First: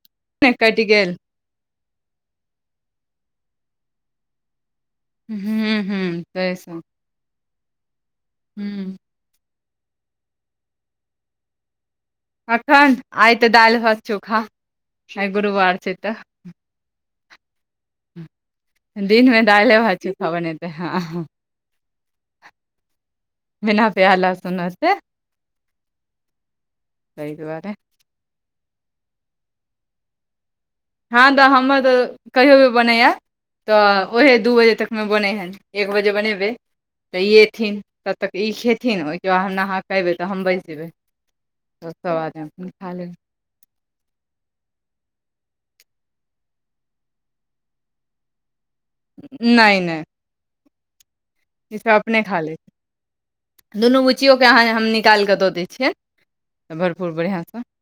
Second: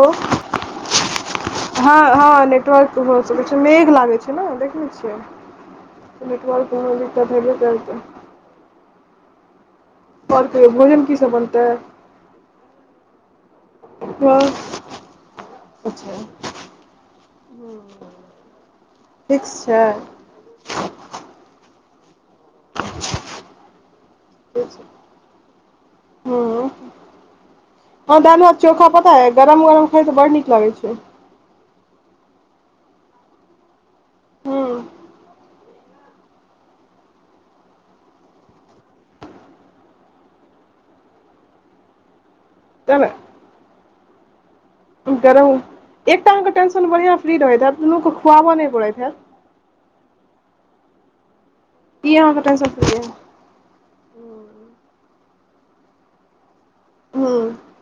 ओ अखनई कटि गेल हँ हँ नेटवर्क हो सकै छै मेघ लागै छैय न द देखे न छियाई हूँ अच्छा हूँ तऽ [inaudible] तहि सँ नेटवर्क कोनो दिक्कत हेबे करतै हूँ आओर कहियौ भोजन की सब बनतै अखन आइ ते दालि भात चोखा आइ गुरुवार छैय तऽ ओ दिनमे दालै भात चोखा बने रहै हां बिना प्याज लहसुन सँ हँ तैहि दुआरे हँ दाल भात चोखा पता है गरम गरम खाइ त बड नीक लगै छौ हँ तऽ हमर तऽ कहियो भी बनैया तऽ ओहे दू हँ बजे तकमे बनै हन एक बजे बनेबै तऽ ई एथिन तब तक ई खेथिन ओहिके बाद हम नहां के अएबै तऽ हम बैज देबै त सब आदमी खा तै ने लेतय गरम एक टाइम के टेंशन बढ़िआँ फ्री रहैत हैतत दलोक के खुआबऽ नहि पड़ैत हैत नैय नैय इ सब ई अपने खा अहाँके लै टेंशन फ्री अइ दुनू बुच्चियोके अहाँ हम निकालि कऽ दऽ दैय छियै तऽ भरपूर बढ़िआँ सँ हँ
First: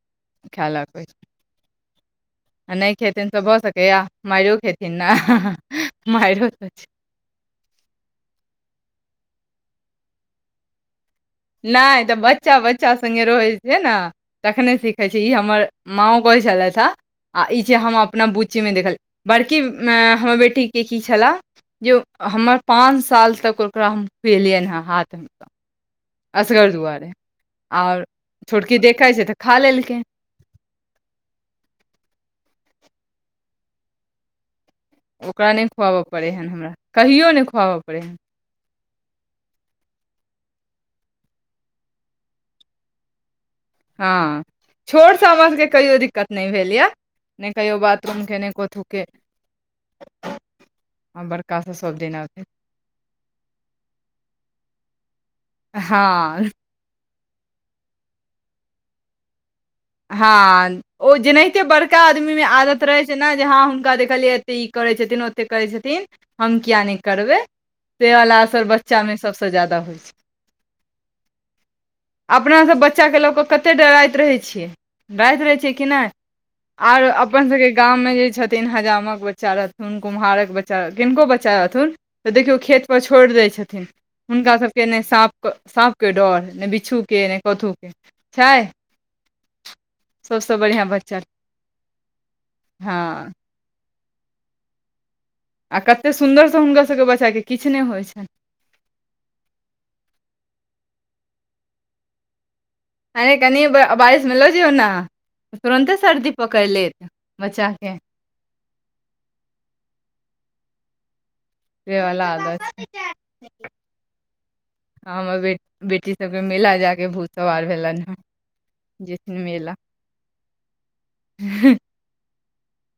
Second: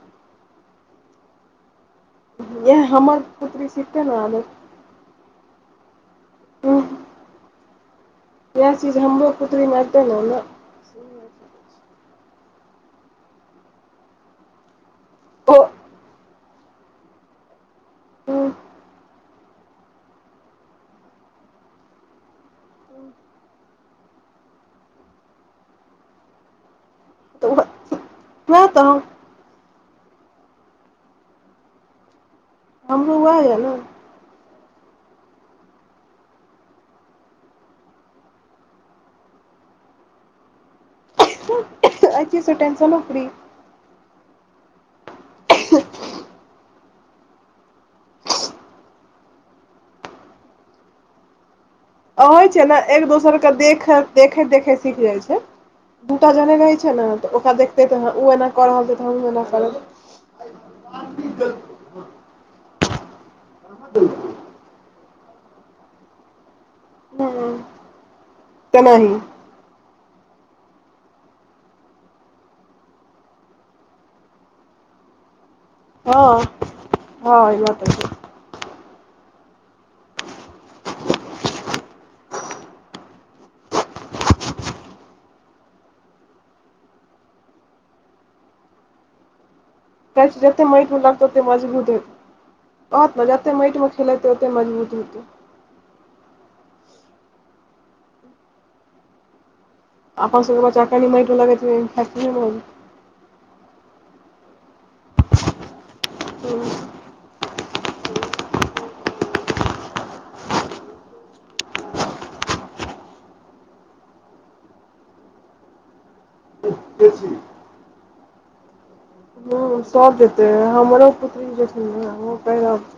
खाय लगबै आ इएह नहि हमर खेथिन तऽ भऽ पुत्री सकैए सिखतै ने मारिओ आदत खेथिन न मारो इएह चीज हमरो पुत्रीमे एते न न की होय छै नहि तऽ बच्चा बच्चा संगे रहै छैय न तखने सिखे छैय ई ओ हमर माओ कहय छलैथ हन आ ई जे हम अपना बुचीमे हँ देखल बड़की हमर बेटीके की छलाह जे हमर पाच साल तक ओकरा हम खुएलियन हन हाथ मे असगर दुआरे तऽ आओर छोटकी देखैत छैय तऽ खा लेलकै हमरो उएह यऽ न ओकरा नहि खुआबऽ पड़ै ह हमरा कहियो नहि खुआबऽ पड़ै अए चीज से टेंशनो फ्री हँ छोटसँ हमर सभके कहियो दिक्कत नहि भेल यए नैय कहियो बाथरूम के नैय कोथूके बड़ कासो सब दिन आ होय छीयै न एक दोसर के देखैत देखैत देखैत सीख जाइत छैय दूटा हँ जने रहै छैय न तऽ ओकरा देखतै तऽ ह ओ एना कऽ रहल छैैय तऽ ओ एना करै हँ ओ जेनाहिते बड़का आदमी मे आदत रहे छ न जे हँ हुनका देखलियै एते ई करै छथिन ओते करै छथिन हम किया नैय करबै हँ ताहिवला असर तेनाही बच्चामे सभसँ जादा होइ छै अपना सब बच्चाके लऽ कऽ कते डराइत रहै छियै राइत रहै छियै की नहि हँ आर हँ अपन ई सबके बात तऽ गाँम छै मे जे छथि तीन हजामक बच्चा रहथुन कुम्हारक बच्चा किनको बच्चा रहथुन तऽ देखियौ खेतपर छोड़ि दैत छथिन हुनका सबके ने साप सापके डर ने बिछूके ने कथहु के छै कहि सबसँ जते बढ़िआँ मइट बच्चा लगतै ओते मजबुत भी होततै हँ बहुत मजा मइट म खेलत रहेते मजबूत हेतै आ कतेक सुन्दरसँ हुनकासभके बच्चाके किछु नहि होइ छनि अपन सब के बच्चा कनी मइटो लगैत फ आऐ कनि बारिशमे लऽ जइयो ने तुरन्ते सर्दी पकड़ि फैक्ट्रीमे लेत बच्चाके बेऔलाद अय ह हमर बे बेटी सबके मेला जाक भूत सवार भेलनि हें जतन मेल सब जेते है हमरो पुत्री जेथिन हमहु कही रहै छीये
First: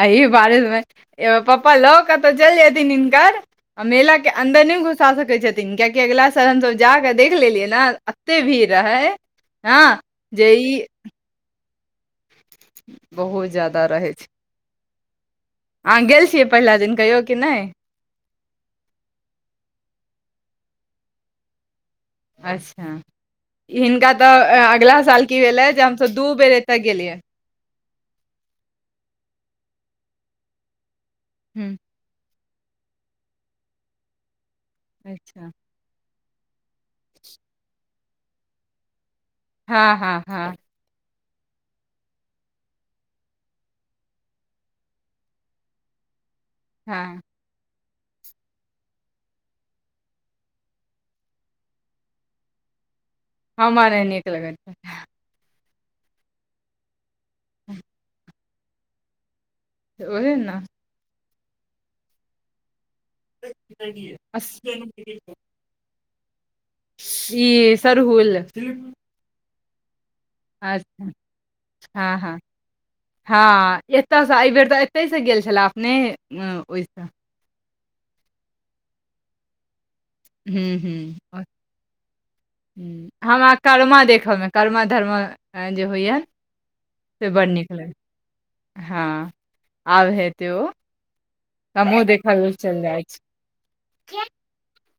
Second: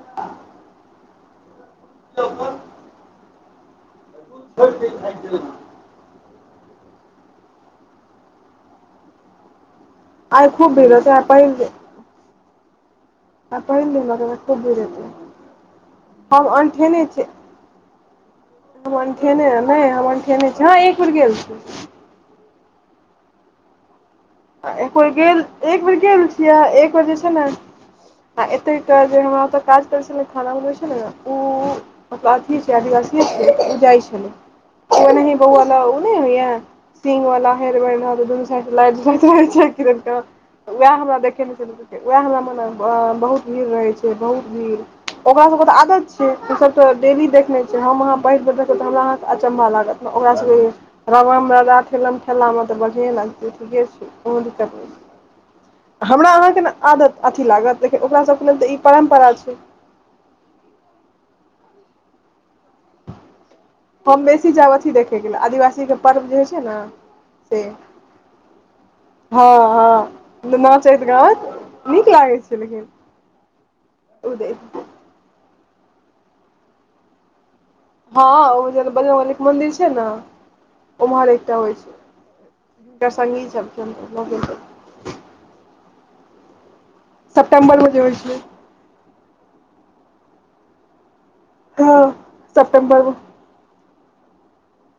अहि बारे मे एो पप्पा लो कतहु चलि जेयथिन हिनकर आ मेला के अन्दर नहि घुसा सकैत छथिन कियाकि अगिला साल हमसभ जाकऽ देख लेलियै ने एते भीड़ रहै हँ आइ जे खूब ई भीगतै पहि [inaudible] आय ज्यादा पहिल दिन रहै रहय छै आय एतो भीड़ हेतेय अहाँ गेल छियै पहिला दिन कहियौ कि नहि हम अनठेने नहि हम अनठेने छी ह एक बेर गेल छी अच्छा हिनका तऽ एक अगला बेर साल की गेल भेलै एक जे बेर हमसभ गेल दू बेर छियै एतय एक जे गेलियै छै ने आ एते जे हमरा ओतऽ काज करै छलै खाना बनबै छलै ने ओ हू मतलब अथी छै आदिवासी छै ओ जाइ छलय से ओहनाई अच्छा बऊआ न नहि होयै सिंग वाला हेयर बैंड दोनू साइड स लगैत रहै छै हँ किरण क हँ हँ उएह हमरा देखेने छल उएह हममे ने बहुत भीड़ रहै छै बहुत भीड़ ओकरा सबके तऽ आदत छै ओ सब तऽ हँ डेली देखने छ छी हम अहाँ बैठिक देखबै तऽ हमरा अहाँके अचंभा लागत ओकरा सबके राम रा ठेलम ठेला में ते बढ़ियाे लग हमार नहि नीक लगैत हमरा अहाँके आदत अथि लागत ओकरा सभ मतल तऽ ई परम्परा छै ओएहे ने हम बेसी अस- जैब अथी देखेके ल आदिवासी के पर्व जे होइ छै ने से ई सरहुल हँ हँ नाचैत अच्छा गाबैत नीक हँ लागै हँ छै लेकिन हँ एतऽ स ओ आइ बेर देख तऽ एतहि से गेल छले अपने ओहिसँ हँ ओ बजरग वली के मंन्दिर छै ने हू हू ओम्हर एकटा होइ छै हुनकर ह संगी हमरा सब कर्मा छै देखयमे कर्मा धर्मा जे होइया से बड़ नीक सेप्टेम्बर मे लागै जे होइ छै हँ आब है त ओ हमहू हँ देखाै न चल सेप्टेम्बर जाइ मे छै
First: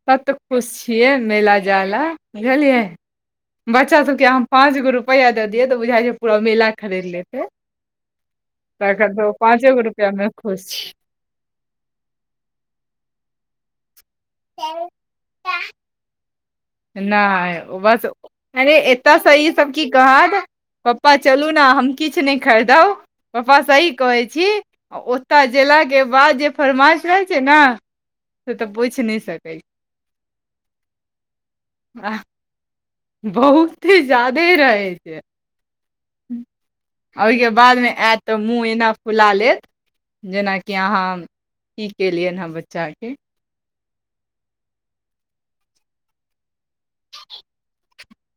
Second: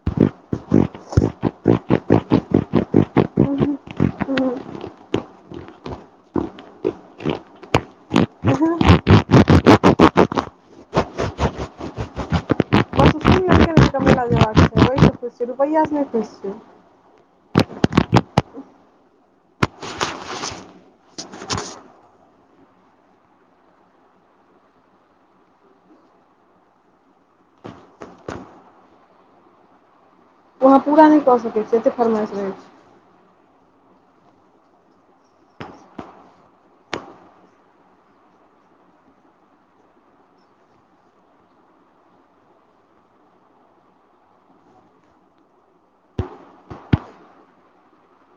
तत खुश छियै मेला जाला बुझलियै बच्चासभके अहाँ पाँच गो रुपैआ दऽ दियै तऽ बुझाइ छै पूरा मेला खरीद लेतै [unintelligible] तऽ पाँचेगो रुपैयामे खुश छै रुपैआ स नहि खुस छै नहि बस अ एतै स ई सब की कहत पप्पा चलू ने हम किछु नइ खरीदब पप्पा सही कहै छी ओतय गेलाक के बाद जे फरमाइश रहै छै ने से तऽ पूछि नइ सकै छी ओ अहाँ पूरा नइ कऽ सकै छियै एतेक फरमाइश रहै छै बहुत जादे रहै छै ओइके बादमे आयत तऽ मुँह एना फुला लेत जेनाकि अहाँ की केलियनि हँ बच्चाके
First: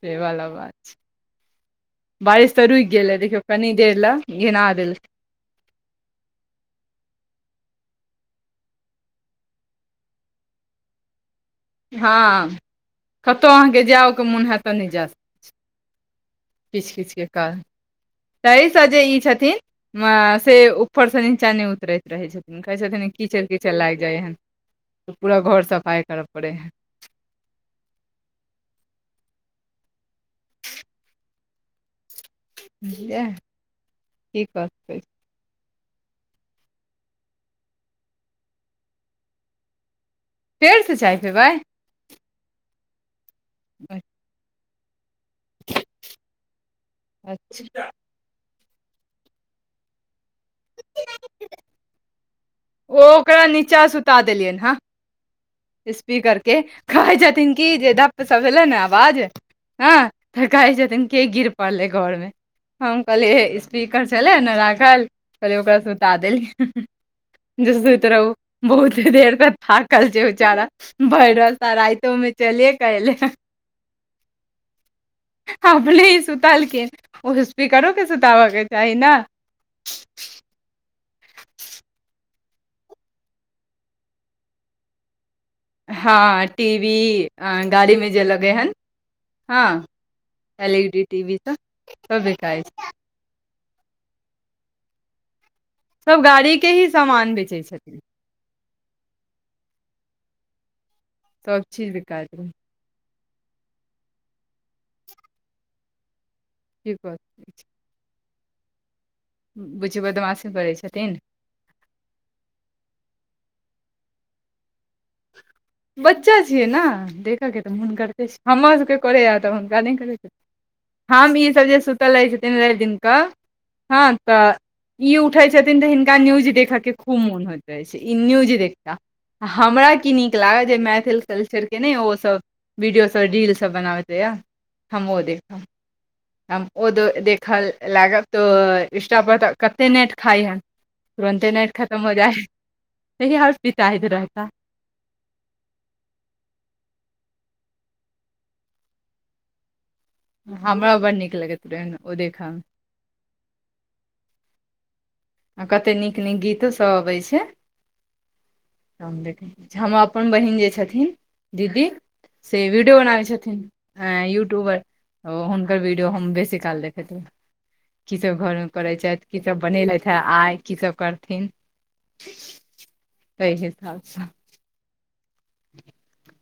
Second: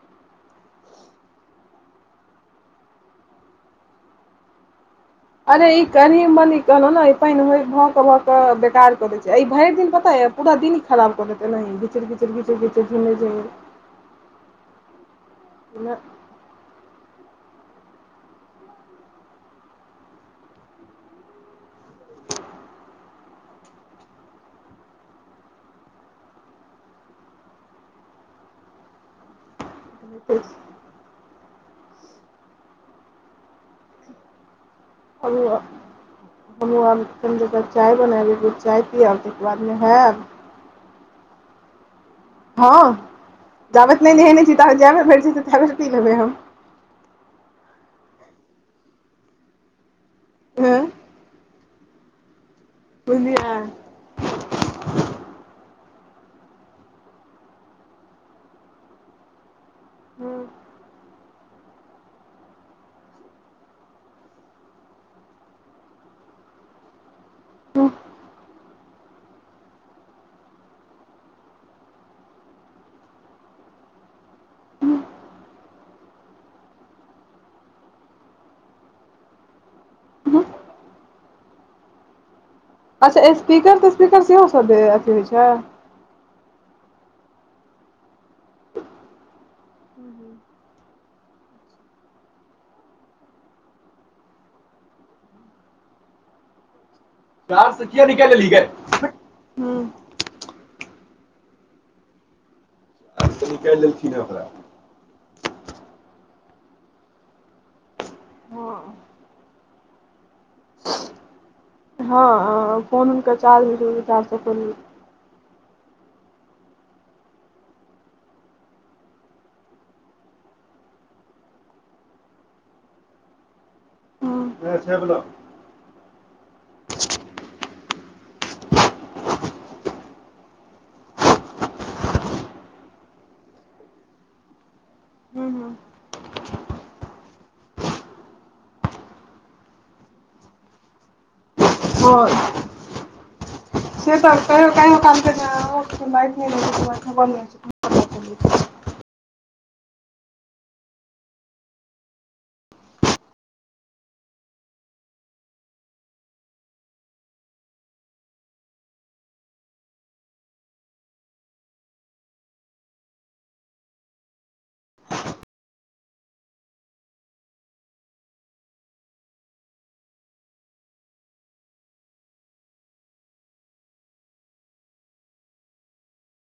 सेवला बात छै बारिश तऽ रुकि गेल ह देखियौ कनी देर लए घीना देल अरे ई कनि मनी कहलौं नइ पानि भऽ कऽ भऽ कऽ बेकार कऽ दै छै ई भरि दिन पता यऽ पूरा दिन खराबऽ देत एनाहिीिचड़िचड़ घिचि घिचर घिमे घिमे आहाँक जाउ मन हतऽ नय जायत [inaudible] किच किच के कारण तहि से जे ई छथिन से ऊपर से नीचा नइ उतरैत रहै छथिन कहै छथिन कीचड़ कीचड़ लागि जाइ हन पूरा घर सफाइ करऽ पड़ै हइ [inaudible] बुझलियै की काय सकै छिअय हब [inaudible] हमहू आब कनि जरा चाय बनाबे चाय पियब तइके बादमे होयब फेरसे चाय पिबै हँ जाबत नइ नहेने छी ताबतऽ जै बेर भेंटतै तै बेर पी लेबै हम अच्छा हँ ओ बुझलियै ओकरा नीचा सुता देलियै हँ स्पीकरके कहै छथिन कि जे धप से भेलय न आवाज हँ हँ त कहै छथिन के गिर पड़लै घरमे हम कहलियैे स्पीकर छलै ने राखल कहलिय ओकरा सुता देलिय जे सुति रहु बहुते देर पर थाकल जे बेचारा भरि रस्ता राइतोमे चले कऽ एलेह अपने सुतलखिन ओ स्पीकरो के सुताबऽ के चाही ने [inaudible] अच्छा स्पीकर तेस्पीकर सेहो सब अथी होइ छै हँ टी वी गाड़ीमे जे लगै हन हँ L E D T V स सब बिकाइछै सब गाड़ी के ही सामान बेचै कार से छथिन किया निकैललीही गे सब चीज बिकाइ छै क देलखिन ने हमरा की करू हं बुच्ची बदमाशी करै छथिन हँ फोन हुनकर चार्ज [unintelligible] बच्चा छियै ना देखऽ के तऽ मोन करते छै हमरा सबके करै तऽ हुनका नइ करै छै हम ई सब जे सुतल रहै छथिन रैब दिन कऽ हँ तऽ वएह छै ई बला उठै छथिन तऽ हिनका न्यूज देखऽ के खूब मोन होइत अछि ई न्यूज देखता हमरा की नीक लागत जे मैथिली कल्चर के ने ओसब वीडियो सब रीलसब बनाबैत रहैया हम वो देखब हँ हम ओ देखऽ लागब तऽ इंस्टा पर तऽ कते नेट खाइ हे तुरन्ते नेट खतम हो जाए हए [unintelligible] से त कहियो काल क [unintelligible] हमरा बड नीक लगैत रहै ओ देख‌ म आ कतेक नीक नीक गीतोसभ अबैत छै हमर अपन बहिन जे छथिन दीदी से वीडियो बनाबै छथिन अ यूट्यूबर ओ हुनकर वीडियो हम बेसी काल देखैत रह की सब घर में करै छथि की सब बनेलथि आइ की सब करथिन ताहि हिसाबसँ [inaudible]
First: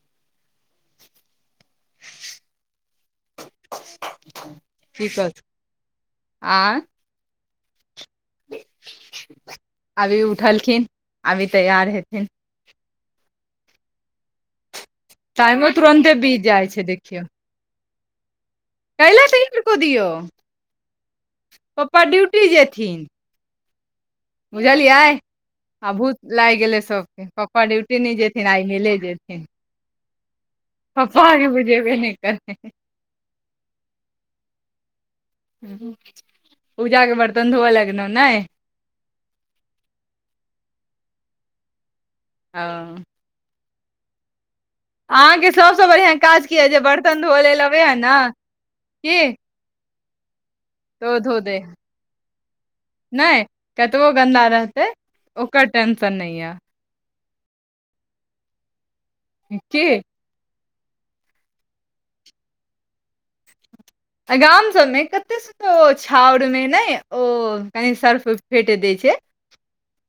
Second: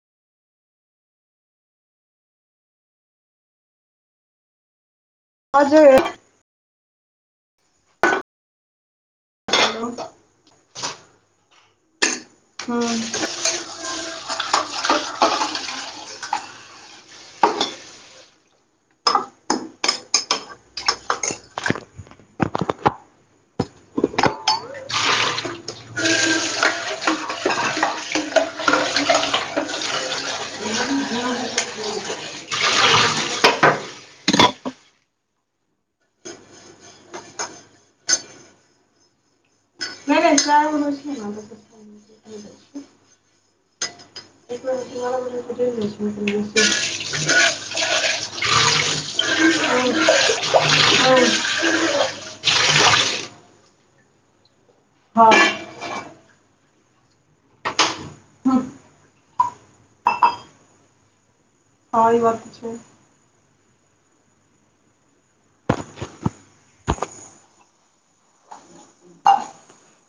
की कहथुन अजे आंय हँ आब इ उठलखिन आब इ तैयार हेथिन हू टाइमो तुरन्ते बीत जाइ छै देखियौ काय लेअ क दिऔ पप्पा ड्यूटी जेथिन बुझलियै आ भूत लागि गेले सबके पप्पा ड्यूटी नै जेथिन आइ मिले जेथिन पप्पा आगे मुझे भ नहि करते पूजाके बर्तन धोअ लगलहुँ ने नइ नइ चाय बनबै छिअय ह ह अहाँके सभसँ बढ़िआँ काज की यए जे बरतन धोअय लेल अबैए ने की [inaudible] तो ओ धो दे है नहि कतबो गन्दा रहतै हँ ओकर टेंशन नहि य की आ ई बात छै गाम सबमे कतेक त छाउर मे ने ओ कनि सरसो फेट दै छै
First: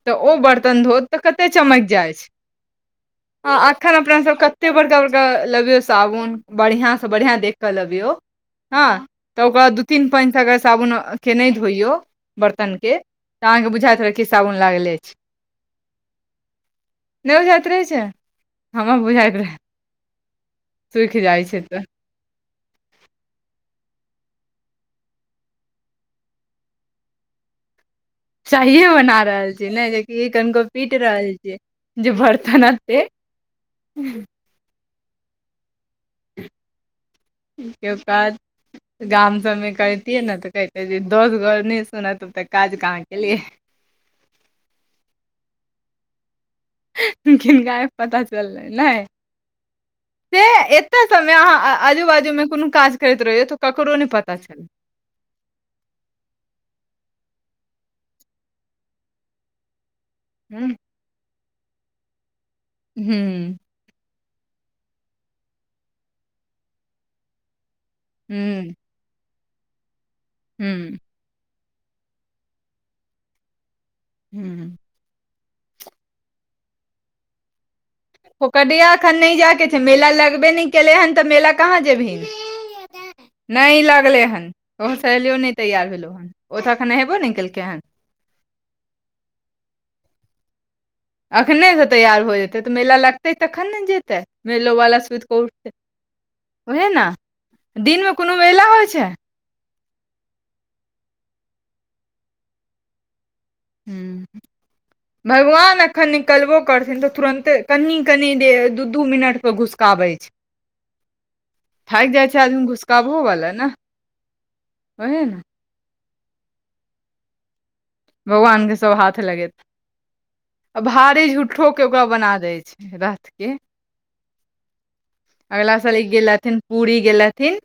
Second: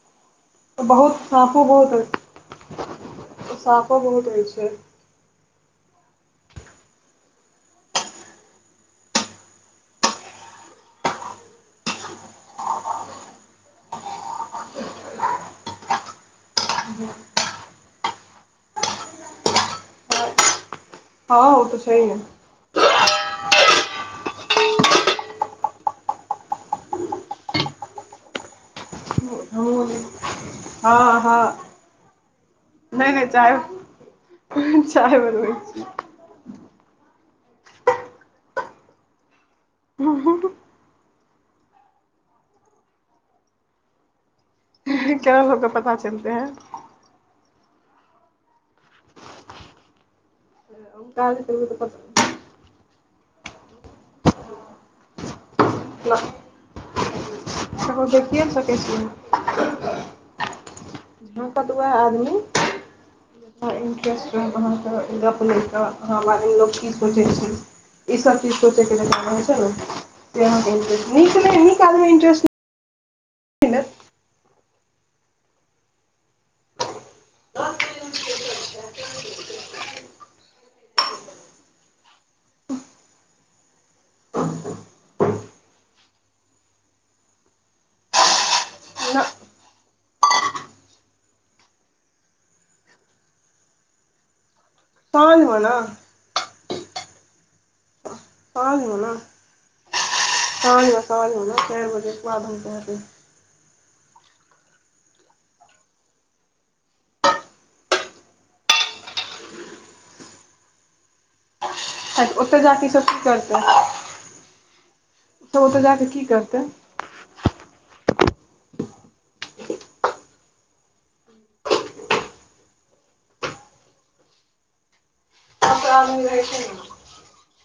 तऽ ओ बर्तन धोत बहुत तऽ कते साँपो चमक बहुत जाइत छै ह एखन साँपो बहुत अपनासभ होइ छै कतेक बड़का बड़का लेबियौ साबुन बढ़िआँसँ बढ़िआँ देखि कऽ लेबियौ हँ तऽ ओकरा दू तीन पानिसँक साबुनके नहि धोइयौ बरतनके तऽ अहाँके बुझाइत रहत की साबुन लागल अछि नहि बुझाइत रहै छै हमर बुझायत रहै सुूखि हँ जाइ छै ओ तऽ छैहे चाहिए बना रहल छीियै ने हँ जेकि कनिको पीट रहल छै हँ जे बर्तन पे नहि नहि चाय चाय बनबै छी के बाद गाम सबमे करतियै ने तऽ कहहिते जे दोस घर नहि सुनत तब तऽ काज कहाँ केलियै छी केना लोक सबके पता चलते है किनका ने पता चललै ने से ए कते सब मे हुनका अहाँ ककरो आजू बाजू में कोनो काज करैत रहिय तो ककरो नहि पता च न [inaudible] हूँ भौकत उहाय आदमी हूँ गप ले के अहा बारे मे लोग की सोचे छै ई सब चीज हूँ सोचे हूँ इेस् [unintelligible] हू पोकरिया एखन नहि जाय के छै मेला लगबे नहि केलयै हन तऽ मेला कहाँ जेबही नहि लगलै हन‌ तोहर सहेलियो नहि तैयार भेलहु ह ओ तऽ एखन नहेबो नहि केलकै हन न अखनेसँ तैयार हो जेतै तऽ मेला लगतै तखन ने जेतै मेलो वला सुति कऽ साँझमे ने उठतै ओहे ने दिन में कोनो मेला होइ साजमे छै ने काजमे साजमे ने चारि बजे के बाद हम कह हू भगवान अखन निकलबो करथिन तऽ तुरंते कनि कनि देर दू दू मिनट पर घुसकाबे छै [inaudible] थक जाइ तऽ छै ओतय आदमी जा कऽ ईसभ घुसखाव की हो वला करतै ने ओहे ने तऽ ओतऽ जाकऽ की करतै भगवान के सब हाथ लगेैतय आ भारी झूठो के ओकरा बना देय छै रथ के अगला साल सभटा इ आदमी रहै गेलथिन छै ने पूरी गेलथिन थिन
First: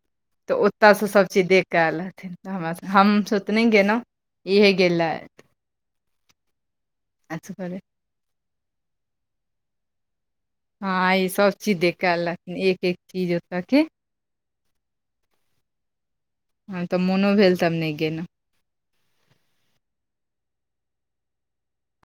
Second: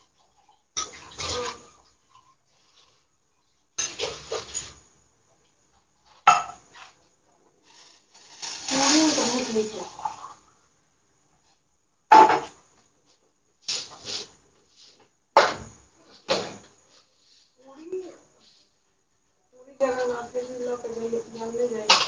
तऽ ओतयसँ सभचीज देख कऽ आयल हथिन तऽ हमरा हमसभ तऽनहि गेलहुँ ई हे गेला असगरे। मोन बहुत होइ छै। हँ, आइ सभ चीज देखक ऐल रहथिन एक एक चीज ओतऽ के। हँ, तऽ मोनो भेल तब नहि गेलहुँ। पूरी तऽ अगर मार्केटमे लऽ कऽ जइयै तऽ जमले जाइ छै